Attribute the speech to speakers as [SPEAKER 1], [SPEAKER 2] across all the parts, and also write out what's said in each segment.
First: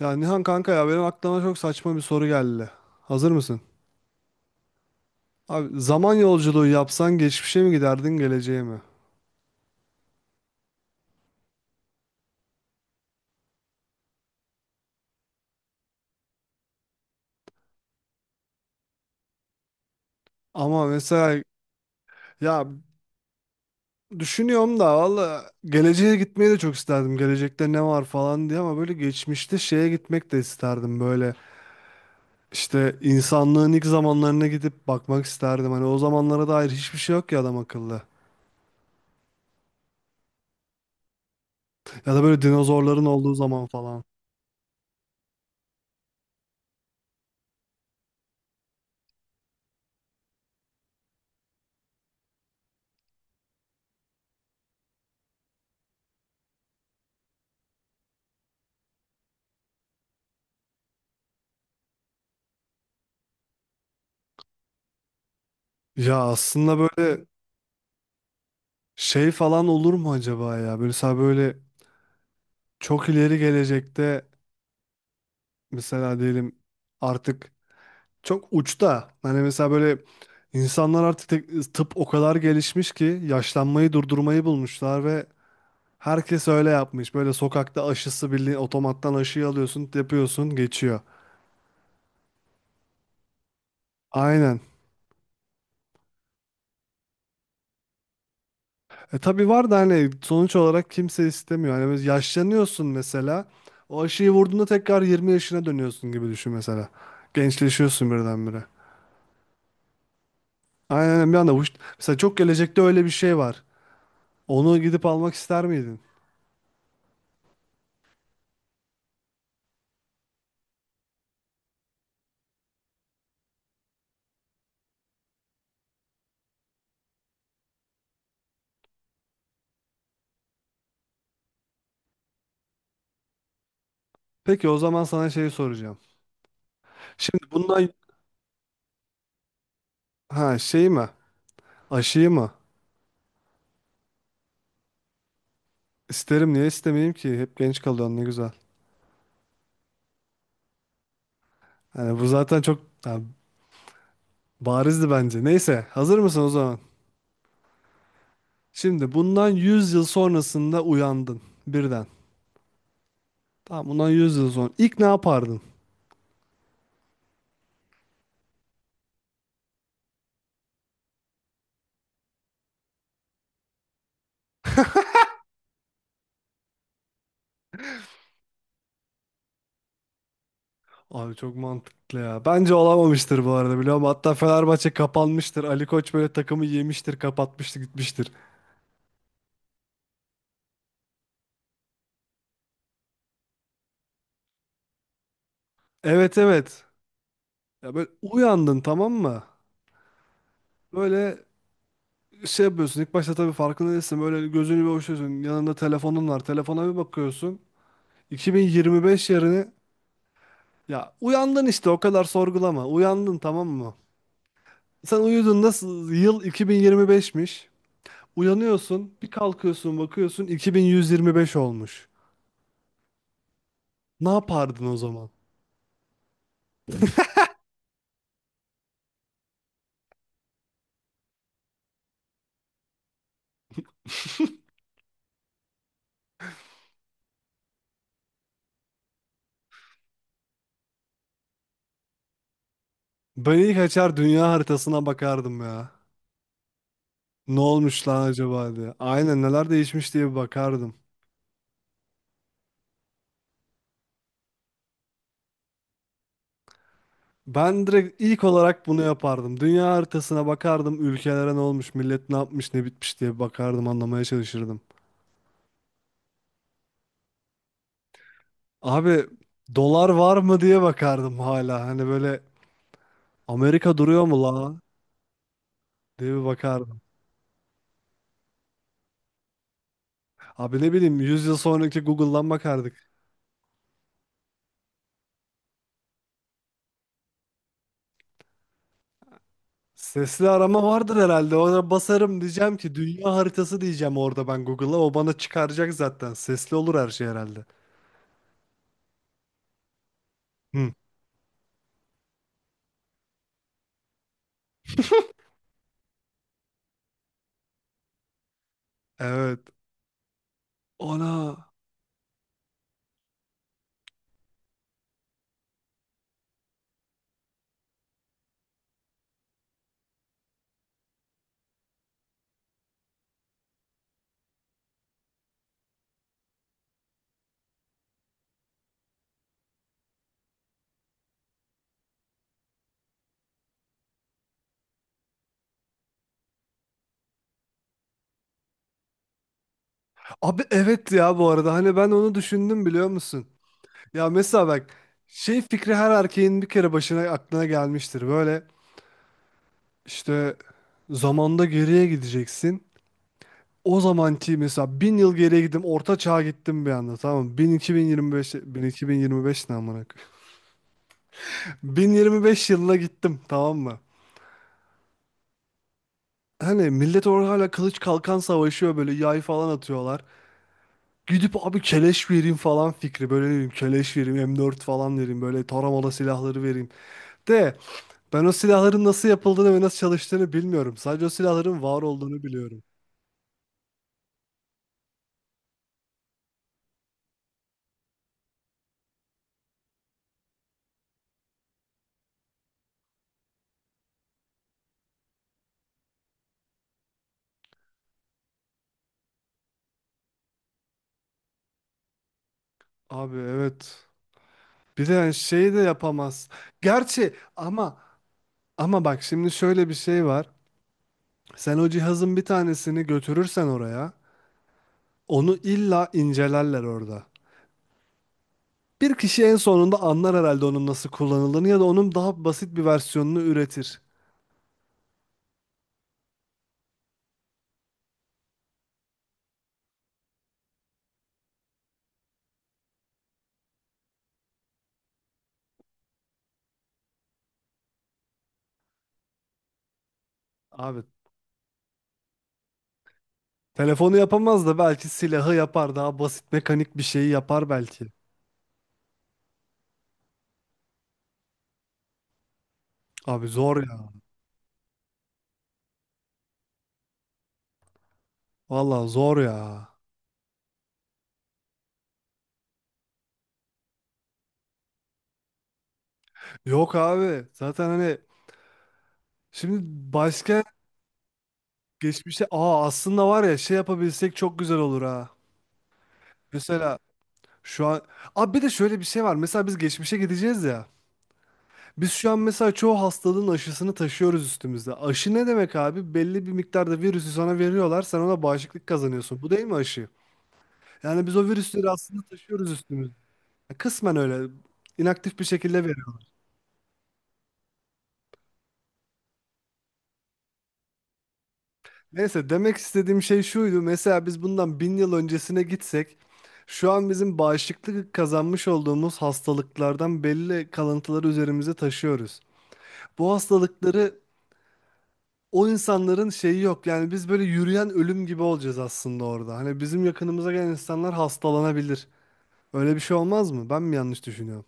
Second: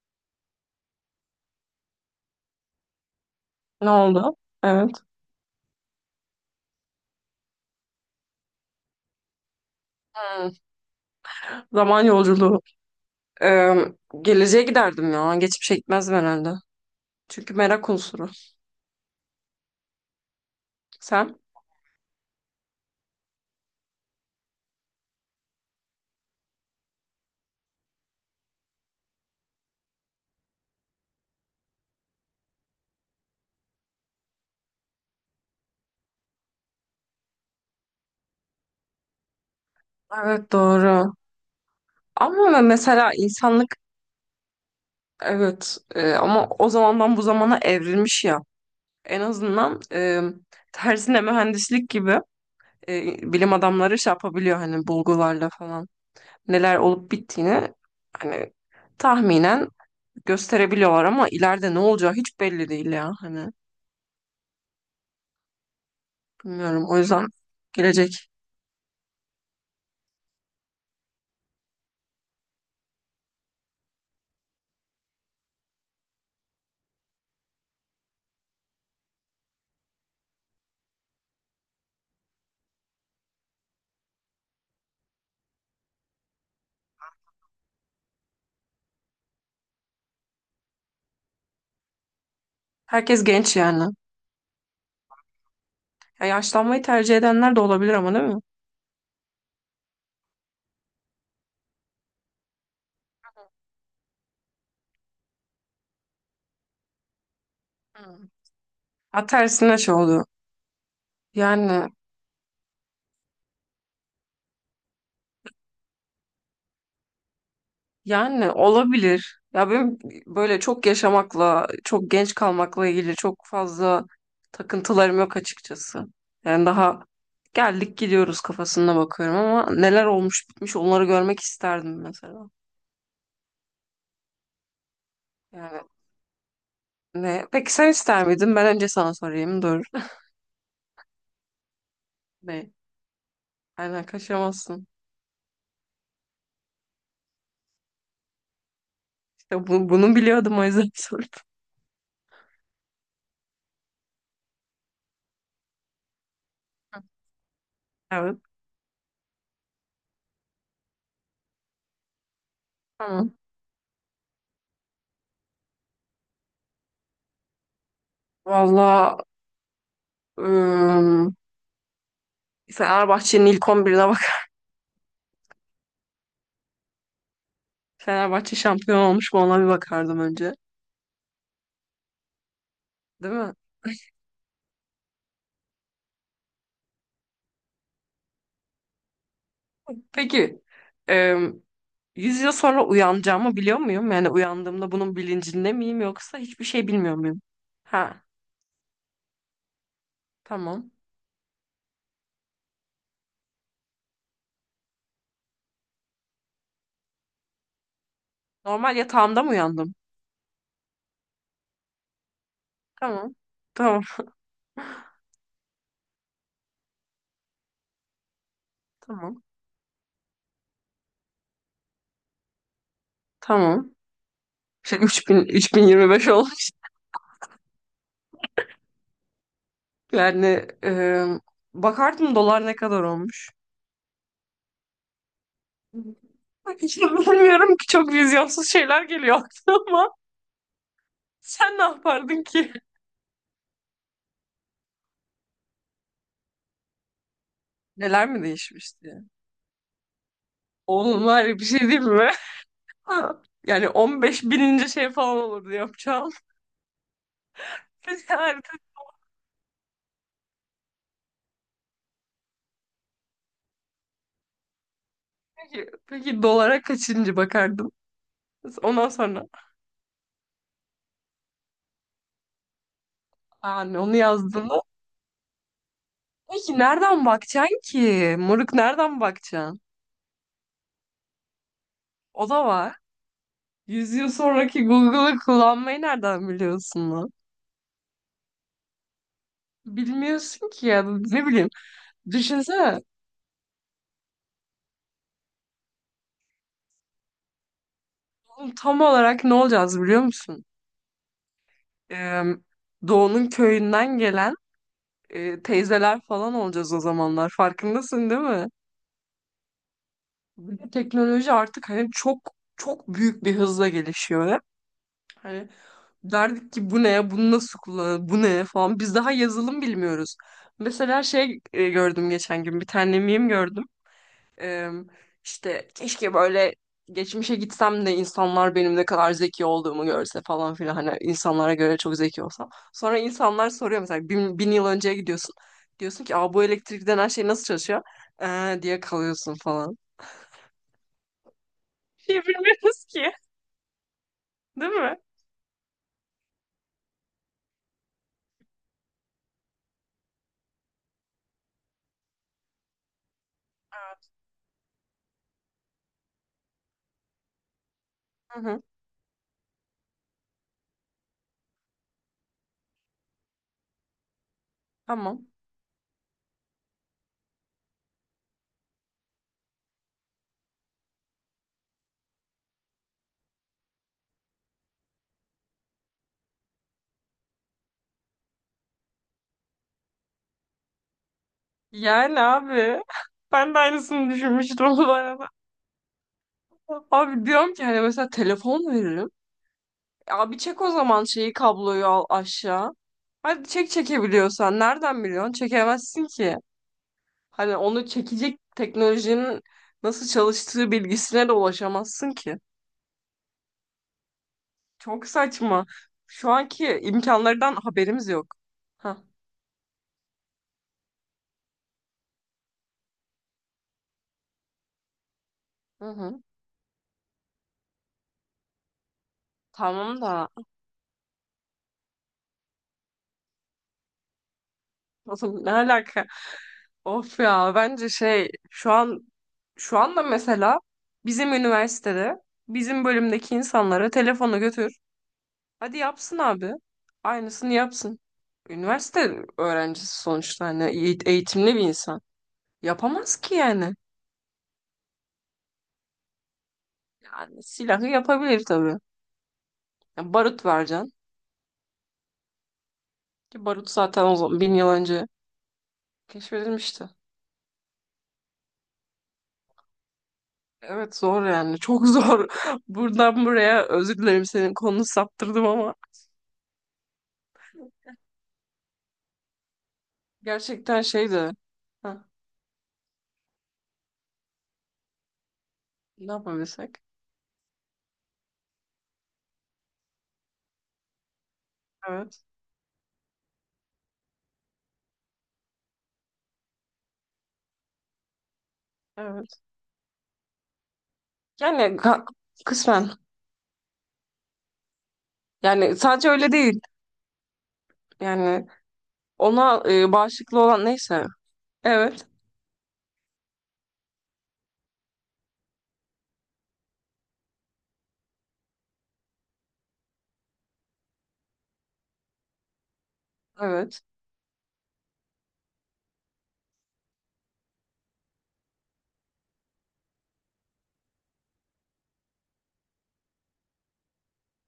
[SPEAKER 1] Ya Nihan kanka ya benim aklıma çok saçma bir soru geldi. Hazır mısın?
[SPEAKER 2] Ne oldu? Evet.
[SPEAKER 1] Abi zaman yolculuğu yapsan geçmişe mi giderdin geleceğe mi?
[SPEAKER 2] Hmm. Zaman yolculuğu. Ee, Geleceğe giderdim ya. Geçmişe gitmezdim herhalde. Çünkü merak unsuru.
[SPEAKER 1] Ama
[SPEAKER 2] Sen?
[SPEAKER 1] mesela ya düşünüyorum da valla geleceğe gitmeyi de çok isterdim. Gelecekte ne var falan diye ama böyle geçmişte şeye gitmek de isterdim. Böyle işte insanlığın ilk zamanlarına gidip bakmak isterdim. Hani o zamanlara dair hiçbir şey yok ya adam akıllı.
[SPEAKER 2] Evet, doğru.
[SPEAKER 1] Ya da böyle
[SPEAKER 2] Ama
[SPEAKER 1] dinozorların
[SPEAKER 2] mesela
[SPEAKER 1] olduğu zaman
[SPEAKER 2] insanlık,
[SPEAKER 1] falan.
[SPEAKER 2] evet, ama o zamandan bu zamana evrilmiş ya. En azından tersine mühendislik gibi, bilim adamları şey yapabiliyor hani bulgularla falan. Neler olup bittiğini hani tahminen gösterebiliyorlar ama ileride ne olacağı hiç belli değil ya hani.
[SPEAKER 1] Ya aslında
[SPEAKER 2] Bilmiyorum. O
[SPEAKER 1] böyle
[SPEAKER 2] yüzden gelecek.
[SPEAKER 1] şey falan olur mu acaba ya? Böyle mesela böyle çok ileri gelecekte mesela diyelim artık çok uçta hani mesela böyle insanlar artık tıp o kadar gelişmiş ki yaşlanmayı durdurmayı bulmuşlar ve herkes öyle yapmış. Böyle sokakta aşısı bildiğin otomattan aşıyı alıyorsun, yapıyorsun, geçiyor.
[SPEAKER 2] Herkes genç yani.
[SPEAKER 1] Aynen.
[SPEAKER 2] Ya yaşlanmayı tercih edenler de olabilir ama, değil mi?
[SPEAKER 1] E tabii var da hani sonuç olarak kimse istemiyor. Hani biz yaşlanıyorsun mesela. O aşıyı vurduğunda tekrar 20 yaşına dönüyorsun gibi düşün mesela. Gençleşiyorsun
[SPEAKER 2] Hmm.
[SPEAKER 1] birdenbire.
[SPEAKER 2] Ha, tersine şey oluyor.
[SPEAKER 1] Aynen bir anda
[SPEAKER 2] Yani
[SPEAKER 1] mesela çok gelecekte öyle bir şey var. Onu gidip almak ister miydin?
[SPEAKER 2] yani olabilir. Ya benim böyle çok yaşamakla, çok genç kalmakla ilgili çok fazla takıntılarım yok açıkçası. Yani daha geldik gidiyoruz kafasına bakıyorum ama neler olmuş bitmiş onları görmek isterdim mesela.
[SPEAKER 1] Peki o zaman sana şeyi
[SPEAKER 2] Yani
[SPEAKER 1] soracağım.
[SPEAKER 2] ne?
[SPEAKER 1] Şimdi
[SPEAKER 2] Peki sen
[SPEAKER 1] bundan
[SPEAKER 2] ister miydin? Ben önce sana sorayım. Dur.
[SPEAKER 1] ha şey mi? Aşıyı mı?
[SPEAKER 2] Ne? Aynen, kaçamazsın.
[SPEAKER 1] İsterim niye istemeyeyim ki? Hep genç kalıyorsun ne güzel.
[SPEAKER 2] Ya bunu biliyordum o yüzden sordum.
[SPEAKER 1] Yani bu zaten çok barizdi bence. Neyse hazır mısın o zaman?
[SPEAKER 2] Evet.
[SPEAKER 1] Şimdi bundan 100 yıl sonrasında uyandın birden.
[SPEAKER 2] Tamam.
[SPEAKER 1] Tamam bundan 100 yıl sonra. İlk ne yapardın?
[SPEAKER 2] Valla, ım, Fenerbahçe'nin ilk 11'ine bak. Fenerbahçe şampiyon olmuş mu, ona bir bakardım önce.
[SPEAKER 1] Abi çok mantıklı ya. Bence
[SPEAKER 2] Değil
[SPEAKER 1] olamamıştır bu
[SPEAKER 2] mi?
[SPEAKER 1] arada biliyor musun? Hatta Fenerbahçe kapanmıştır. Ali Koç böyle takımı yemiştir, kapatmıştır, gitmiştir.
[SPEAKER 2] Peki, ım, 100 yıl sonra uyanacağımı biliyor muyum? Yani uyandığımda bunun bilincinde miyim,
[SPEAKER 1] Evet,
[SPEAKER 2] yoksa hiçbir
[SPEAKER 1] evet.
[SPEAKER 2] şey bilmiyor muyum?
[SPEAKER 1] Ya böyle
[SPEAKER 2] Ha,
[SPEAKER 1] uyandın, tamam mı?
[SPEAKER 2] tamam.
[SPEAKER 1] Böyle şey yapıyorsun. İlk başta tabii farkında değilsin. Böyle gözünü bir açıyorsun. Yanında telefonun var. Telefona bir bakıyorsun.
[SPEAKER 2] Normal
[SPEAKER 1] 2025
[SPEAKER 2] yatağımda mı
[SPEAKER 1] yerine
[SPEAKER 2] uyandım?
[SPEAKER 1] ya uyandın işte, o kadar sorgulama.
[SPEAKER 2] Tamam.
[SPEAKER 1] Uyandın tamam mı?
[SPEAKER 2] Tamam.
[SPEAKER 1] Sen uyudun nasıl? Yıl 2025'miş. Uyanıyorsun, bir
[SPEAKER 2] Tamam.
[SPEAKER 1] kalkıyorsun, bakıyorsun 2125 olmuş.
[SPEAKER 2] Tamam.
[SPEAKER 1] Ne yapardın o zaman?
[SPEAKER 2] 3000, 3025 olmuş. Yani, bakardım dolar ne kadar olmuş. Hiç bilmiyorum ki, çok vizyonsuz şeyler geliyor aklıma. Ama sen ne yapardın ki?
[SPEAKER 1] Ben ilk açar dünya haritasına bakardım ya. Ne olmuş lan
[SPEAKER 2] Neler mi
[SPEAKER 1] acaba diye.
[SPEAKER 2] değişmişti?
[SPEAKER 1] Aynen neler değişmiş diye bir bakardım.
[SPEAKER 2] Oğlum, var ya bir şey, değil mi? Yani 15 bininci şey falan olurdu yapacağım.
[SPEAKER 1] Ben direkt
[SPEAKER 2] Peki,
[SPEAKER 1] ilk
[SPEAKER 2] harita,
[SPEAKER 1] olarak bunu yapardım. Dünya haritasına bakardım, ülkelere ne olmuş, millet ne yapmış, ne bitmiş diye bakardım, anlamaya çalışırdım.
[SPEAKER 2] peki dolara kaçıncı bakardın? Ondan
[SPEAKER 1] Abi
[SPEAKER 2] sonra,
[SPEAKER 1] dolar var mı diye bakardım hala. Hani böyle Amerika
[SPEAKER 2] yani onu
[SPEAKER 1] duruyor mu la
[SPEAKER 2] yazdığında,
[SPEAKER 1] diye bir
[SPEAKER 2] peki
[SPEAKER 1] bakardım.
[SPEAKER 2] nereden bakacaksın ki? Moruk, nereden bakacaksın?
[SPEAKER 1] Abi ne bileyim 100 yıl sonraki
[SPEAKER 2] O
[SPEAKER 1] Google'dan
[SPEAKER 2] da var.
[SPEAKER 1] bakardık.
[SPEAKER 2] 100 yıl sonraki Google'ı kullanmayı nereden biliyorsun lan?
[SPEAKER 1] Sesli
[SPEAKER 2] Bilmiyorsun
[SPEAKER 1] arama
[SPEAKER 2] ki ya,
[SPEAKER 1] vardır
[SPEAKER 2] ne
[SPEAKER 1] herhalde.
[SPEAKER 2] bileyim.
[SPEAKER 1] Ona basarım diyeceğim ki
[SPEAKER 2] Düşünsene.
[SPEAKER 1] dünya haritası diyeceğim orada ben Google'a. O bana çıkaracak zaten. Sesli olur her şey herhalde.
[SPEAKER 2] Oğlum, tam olarak ne olacağız biliyor musun?
[SPEAKER 1] Hı.
[SPEAKER 2] Ee, Doğu'nun köyünden gelen, teyzeler falan olacağız o zamanlar. Farkındasın, değil mi?
[SPEAKER 1] Evet.
[SPEAKER 2] Bir de
[SPEAKER 1] Ona.
[SPEAKER 2] teknoloji artık hani çok çok büyük bir hızla gelişiyor hep. Hani derdik ki bu ne, bunu nasıl kullanır, bu ne falan. Biz daha yazılım bilmiyoruz. Mesela gördüm geçen gün bir tane meme gördüm. Ee, işte keşke böyle geçmişe gitsem de insanlar benim ne kadar zeki olduğumu görse falan filan. Hani insanlara göre çok zeki olsam. Sonra insanlar soruyor, mesela bin yıl önceye gidiyorsun. Diyorsun ki: "Aa, bu elektrik denen şey nasıl çalışıyor?" Diye kalıyorsun falan.
[SPEAKER 1] Abi evet ya, bu arada hani ben onu
[SPEAKER 2] Bir şey
[SPEAKER 1] düşündüm
[SPEAKER 2] bilmiyoruz
[SPEAKER 1] biliyor
[SPEAKER 2] ki.
[SPEAKER 1] musun? Ya mesela bak
[SPEAKER 2] Değil mi?
[SPEAKER 1] şey fikri her erkeğin bir kere başına aklına gelmiştir. Böyle işte zamanda geriye gideceksin. O zamanki mesela bin yıl geriye gittim, orta çağa gittim bir anda tamam mı? 1000 2025
[SPEAKER 2] Hı
[SPEAKER 1] 1000
[SPEAKER 2] hı.
[SPEAKER 1] 2025 ne amına koyayım? 1025 yılına gittim tamam mı?
[SPEAKER 2] Tamam.
[SPEAKER 1] Hani millet orada hala kılıç kalkan savaşıyor, böyle yay falan atıyorlar. Gidip abi keleş vereyim falan fikri. Böyle ne bileyim keleş vereyim, M4 falan vereyim. Böyle taramalı silahları vereyim. De ben o silahların nasıl yapıldığını ve nasıl çalıştığını bilmiyorum. Sadece o silahların var
[SPEAKER 2] Yani
[SPEAKER 1] olduğunu biliyorum.
[SPEAKER 2] abi, ben de aynısını düşünmüştüm bu arada. Abi diyorum ki hani mesela telefon veririm. Abi, çek o zaman şeyi, kabloyu al aşağı. Hadi çek, çekebiliyorsan. Nereden biliyorsun? Çekemezsin ki. Hani onu çekecek teknolojinin nasıl çalıştığı bilgisine de ulaşamazsın ki.
[SPEAKER 1] Abi evet. Bir de
[SPEAKER 2] Çok
[SPEAKER 1] yani şeyi de
[SPEAKER 2] saçma.
[SPEAKER 1] yapamaz.
[SPEAKER 2] Şu anki
[SPEAKER 1] Gerçi
[SPEAKER 2] imkanlardan
[SPEAKER 1] ama
[SPEAKER 2] haberimiz yok. Hah.
[SPEAKER 1] bak şimdi şöyle bir şey var. Sen o cihazın bir tanesini götürürsen oraya, onu
[SPEAKER 2] Hı
[SPEAKER 1] illa
[SPEAKER 2] hı.
[SPEAKER 1] incelerler orada. Bir kişi en sonunda
[SPEAKER 2] Tamam
[SPEAKER 1] anlar
[SPEAKER 2] da,
[SPEAKER 1] herhalde onun nasıl kullanıldığını ya da onun daha basit bir versiyonunu üretir.
[SPEAKER 2] nasıl, ne alaka? Of ya, bence şey, şu anda mesela bizim üniversitede, bizim bölümdeki insanlara telefonu götür. Hadi yapsın abi. Aynısını yapsın. Üniversite öğrencisi sonuçta, hani
[SPEAKER 1] Abi
[SPEAKER 2] eğitimli bir insan. Yapamaz ki yani.
[SPEAKER 1] telefonu yapamaz da belki silahı yapar, daha basit mekanik bir şeyi
[SPEAKER 2] Yani
[SPEAKER 1] yapar belki.
[SPEAKER 2] silahı yapabilir tabii. Yani barut vereceksin.
[SPEAKER 1] Abi
[SPEAKER 2] Ki
[SPEAKER 1] zor
[SPEAKER 2] barut
[SPEAKER 1] ya.
[SPEAKER 2] zaten o zaman 1.000 yıl önce keşfedilmişti.
[SPEAKER 1] Valla zor ya.
[SPEAKER 2] Evet, zor yani. Çok zor. Buradan buraya özür dilerim, senin konunu saptırdım ama
[SPEAKER 1] Yok abi. Zaten hani şimdi başka
[SPEAKER 2] gerçekten şeydi. Heh,
[SPEAKER 1] geçmişe aslında var ya şey yapabilsek çok güzel olur ha.
[SPEAKER 2] ne
[SPEAKER 1] Mesela
[SPEAKER 2] yapabilsek?
[SPEAKER 1] şu an abi bir de şöyle bir şey var. Mesela biz geçmişe gideceğiz ya. Biz şu an
[SPEAKER 2] Evet.
[SPEAKER 1] mesela çoğu hastalığın aşısını taşıyoruz üstümüzde. Aşı ne demek abi? Belli bir miktarda virüsü sana veriyorlar. Sen ona bağışıklık kazanıyorsun. Bu
[SPEAKER 2] Evet.
[SPEAKER 1] değil mi aşı? Yani biz o virüsleri
[SPEAKER 2] Yani
[SPEAKER 1] aslında taşıyoruz
[SPEAKER 2] kısmen.
[SPEAKER 1] üstümüzde. Kısmen öyle inaktif bir şekilde.
[SPEAKER 2] Yani sadece öyle değil. Yani ona, bağışıklı olan neyse. Evet.
[SPEAKER 1] Neyse, demek istediğim şey şuydu. Mesela biz bundan bin yıl öncesine gitsek, şu an bizim bağışıklık kazanmış olduğumuz hastalıklardan belli kalıntıları üzerimize taşıyoruz. Bu
[SPEAKER 2] Evet.
[SPEAKER 1] hastalıkları o insanların şeyi yok. Yani biz böyle yürüyen ölüm gibi olacağız aslında orada. Hani bizim yakınımıza gelen insanlar hastalanabilir. Öyle bir şey olmaz mı? Ben mi yanlış düşünüyorum?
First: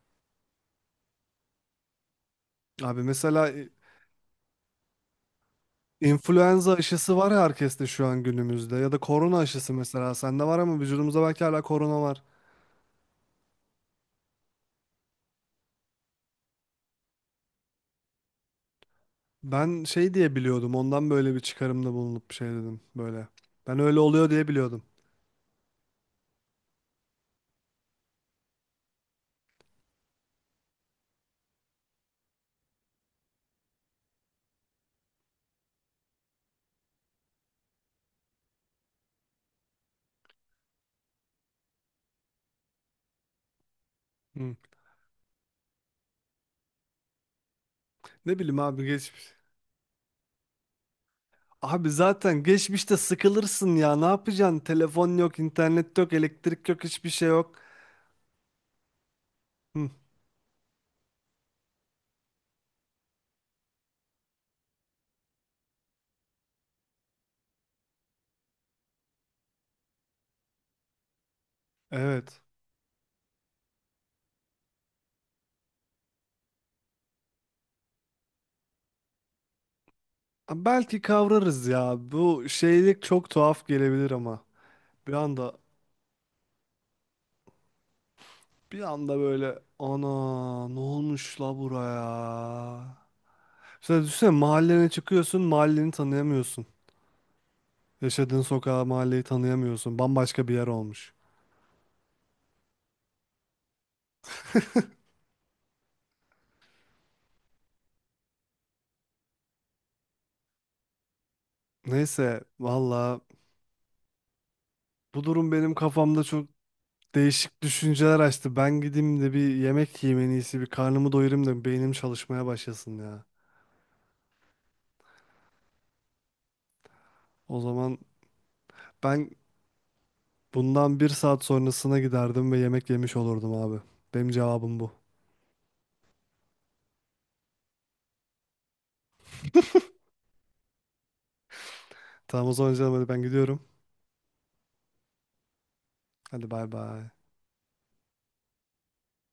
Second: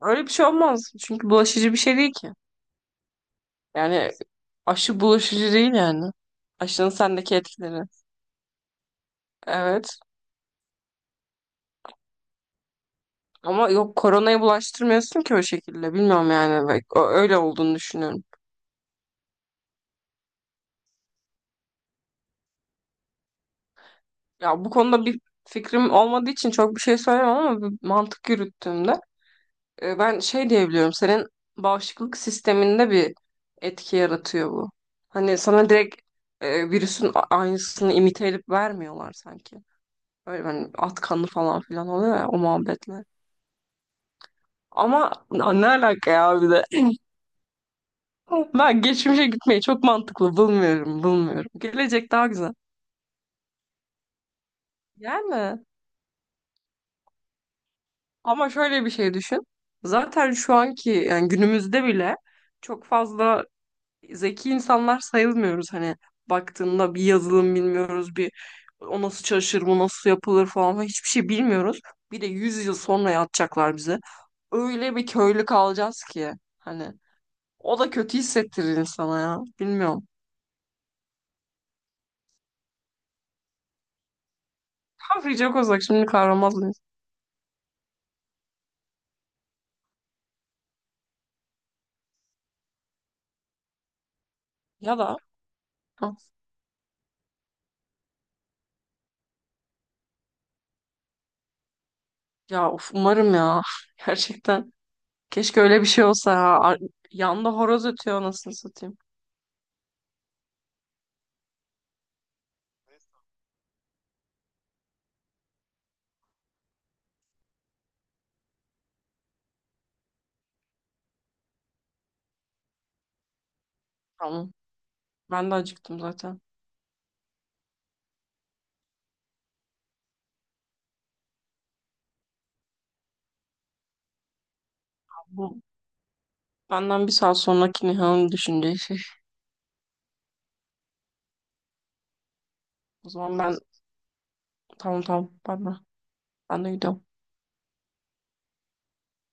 [SPEAKER 2] Öyle bir şey olmaz. Çünkü bulaşıcı bir şey değil ki.
[SPEAKER 1] Abi mesela
[SPEAKER 2] Yani aşı bulaşıcı değil yani.
[SPEAKER 1] influenza
[SPEAKER 2] Aşının
[SPEAKER 1] aşısı var
[SPEAKER 2] sendeki
[SPEAKER 1] ya
[SPEAKER 2] etkileri.
[SPEAKER 1] herkeste şu an günümüzde ya da korona aşısı
[SPEAKER 2] Evet.
[SPEAKER 1] mesela sende var ama vücudumuzda belki hala korona var.
[SPEAKER 2] Ama yok, koronayı bulaştırmıyorsun ki o şekilde. Bilmiyorum yani. Bak, öyle olduğunu düşünüyorum.
[SPEAKER 1] Ben şey diye biliyordum. Ondan böyle bir çıkarımda bulunup bir şey dedim böyle. Ben öyle oluyor diye
[SPEAKER 2] Ya bu
[SPEAKER 1] biliyordum.
[SPEAKER 2] konuda bir fikrim olmadığı için çok bir şey söyleyemem ama bir mantık yürüttüğümde, ben şey diyebiliyorum. Senin bağışıklık sisteminde bir etki yaratıyor bu. Hani sana direkt, virüsün aynısını imite edip vermiyorlar sanki. Böyle hani at kanı falan filan oluyor ya, o muhabbetler.
[SPEAKER 1] Hı.
[SPEAKER 2] Ama ne alaka ya, bir de.
[SPEAKER 1] Ne bileyim
[SPEAKER 2] Ben
[SPEAKER 1] abi
[SPEAKER 2] geçmişe
[SPEAKER 1] geçmiş.
[SPEAKER 2] gitmeyi çok mantıklı bulmuyorum, bulmuyorum.
[SPEAKER 1] Abi
[SPEAKER 2] Gelecek daha
[SPEAKER 1] zaten
[SPEAKER 2] güzel.
[SPEAKER 1] geçmişte sıkılırsın ya. Ne yapacaksın? Telefon yok,
[SPEAKER 2] Yani,
[SPEAKER 1] internet yok, elektrik yok, hiçbir şey yok.
[SPEAKER 2] ama şöyle bir şey düşün.
[SPEAKER 1] Hı.
[SPEAKER 2] Zaten şu anki, yani günümüzde bile çok fazla zeki insanlar sayılmıyoruz. Hani baktığında bir yazılım bilmiyoruz, bir o nasıl çalışır, bu nasıl yapılır falan falan, hiçbir şey bilmiyoruz. Bir de
[SPEAKER 1] Evet.
[SPEAKER 2] 100 yıl sonra yatacaklar bize. Öyle bir köylü kalacağız ki hani. O da kötü hissettirir insana ya. Bilmiyorum.
[SPEAKER 1] Ha, belki kavrarız ya. Bu şeylik çok tuhaf gelebilir ama. Bir
[SPEAKER 2] Ha, Free Jack
[SPEAKER 1] anda
[SPEAKER 2] olsak şimdi kahramaz mıyız?
[SPEAKER 1] bir anda böyle ana, ne olmuş la buraya? Mesela düşünsene mahallene
[SPEAKER 2] Ya da,
[SPEAKER 1] çıkıyorsun, mahalleni
[SPEAKER 2] hı,
[SPEAKER 1] tanıyamıyorsun. Yaşadığın sokağı, mahalleyi tanıyamıyorsun. Bambaşka bir yer olmuş.
[SPEAKER 2] ya of, umarım ya. Gerçekten. Keşke öyle bir şey olsa ya. Yanda horoz ötüyor, anasını satayım.
[SPEAKER 1] Neyse, valla bu durum benim kafamda çok değişik düşünceler açtı. Ben gideyim de bir yemek yiyeyim en iyisi. Bir karnımı doyurayım da beynim çalışmaya başlasın ya.
[SPEAKER 2] Tamam. Ben de acıktım zaten.
[SPEAKER 1] O zaman ben bundan bir saat sonrasına giderdim ve yemek yemiş olurdum abi. Benim cevabım bu.
[SPEAKER 2] Bu benden bir saat sonraki Nihan'ın düşüneceği şey.
[SPEAKER 1] Tamam o zaman canım, hadi
[SPEAKER 2] O
[SPEAKER 1] ben
[SPEAKER 2] zaman, ben,
[SPEAKER 1] gidiyorum.
[SPEAKER 2] tamam tamam. Ben de,
[SPEAKER 1] Hadi
[SPEAKER 2] ben
[SPEAKER 1] bay
[SPEAKER 2] de gidiyorum.
[SPEAKER 1] bay.